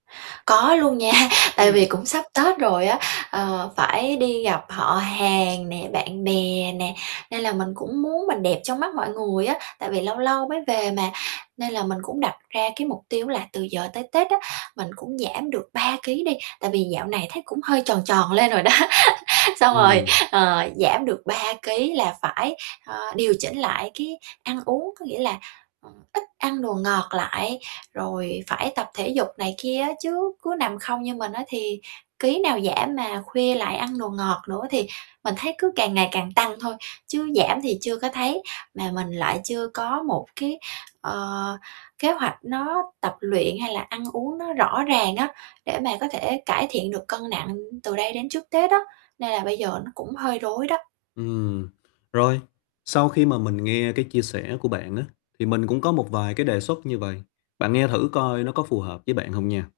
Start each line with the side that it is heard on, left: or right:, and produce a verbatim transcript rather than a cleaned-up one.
right: Có luôn nha, tại
left: Ừm.
right: vì cũng sắp Tết rồi á, ờ, phải đi gặp họ hàng nè, bạn bè nè, nên là mình cũng muốn mình đẹp trong mắt mọi người á, tại vì lâu lâu mới về mà. Nên là mình cũng đặt ra cái mục tiêu là từ giờ tới Tết á, mình cũng giảm được ba kí đi, tại vì dạo này thấy cũng hơi tròn tròn lên rồi đó. Xong rồi,
left: Ừm.
right: ờ, giảm được ba kí là phải, ơ, điều chỉnh lại cái ăn uống, có nghĩa là, ừm, ít ăn đồ ngọt lại, rồi phải tập thể dục này kia á, chứ cứ nằm không như mình á thì kí nào giảm, mà khuya lại ăn đồ ngọt nữa, thì mình thấy cứ càng ngày càng tăng thôi, chứ giảm thì chưa có thấy. Mà mình lại chưa có một cái, ờ, kế hoạch nó tập luyện hay là ăn uống nó rõ ràng á, để mà có thể cải thiện được cân nặng từ đây đến trước Tết á, nên là bây giờ nó cũng hơi rối đó.
left: Ừm, rồi, sau khi mà mình nghe cái chia sẻ của bạn á, thì mình cũng có một vài cái đề xuất như vầy, bạn nghe thử coi nó có phù hợp với bạn hông nha.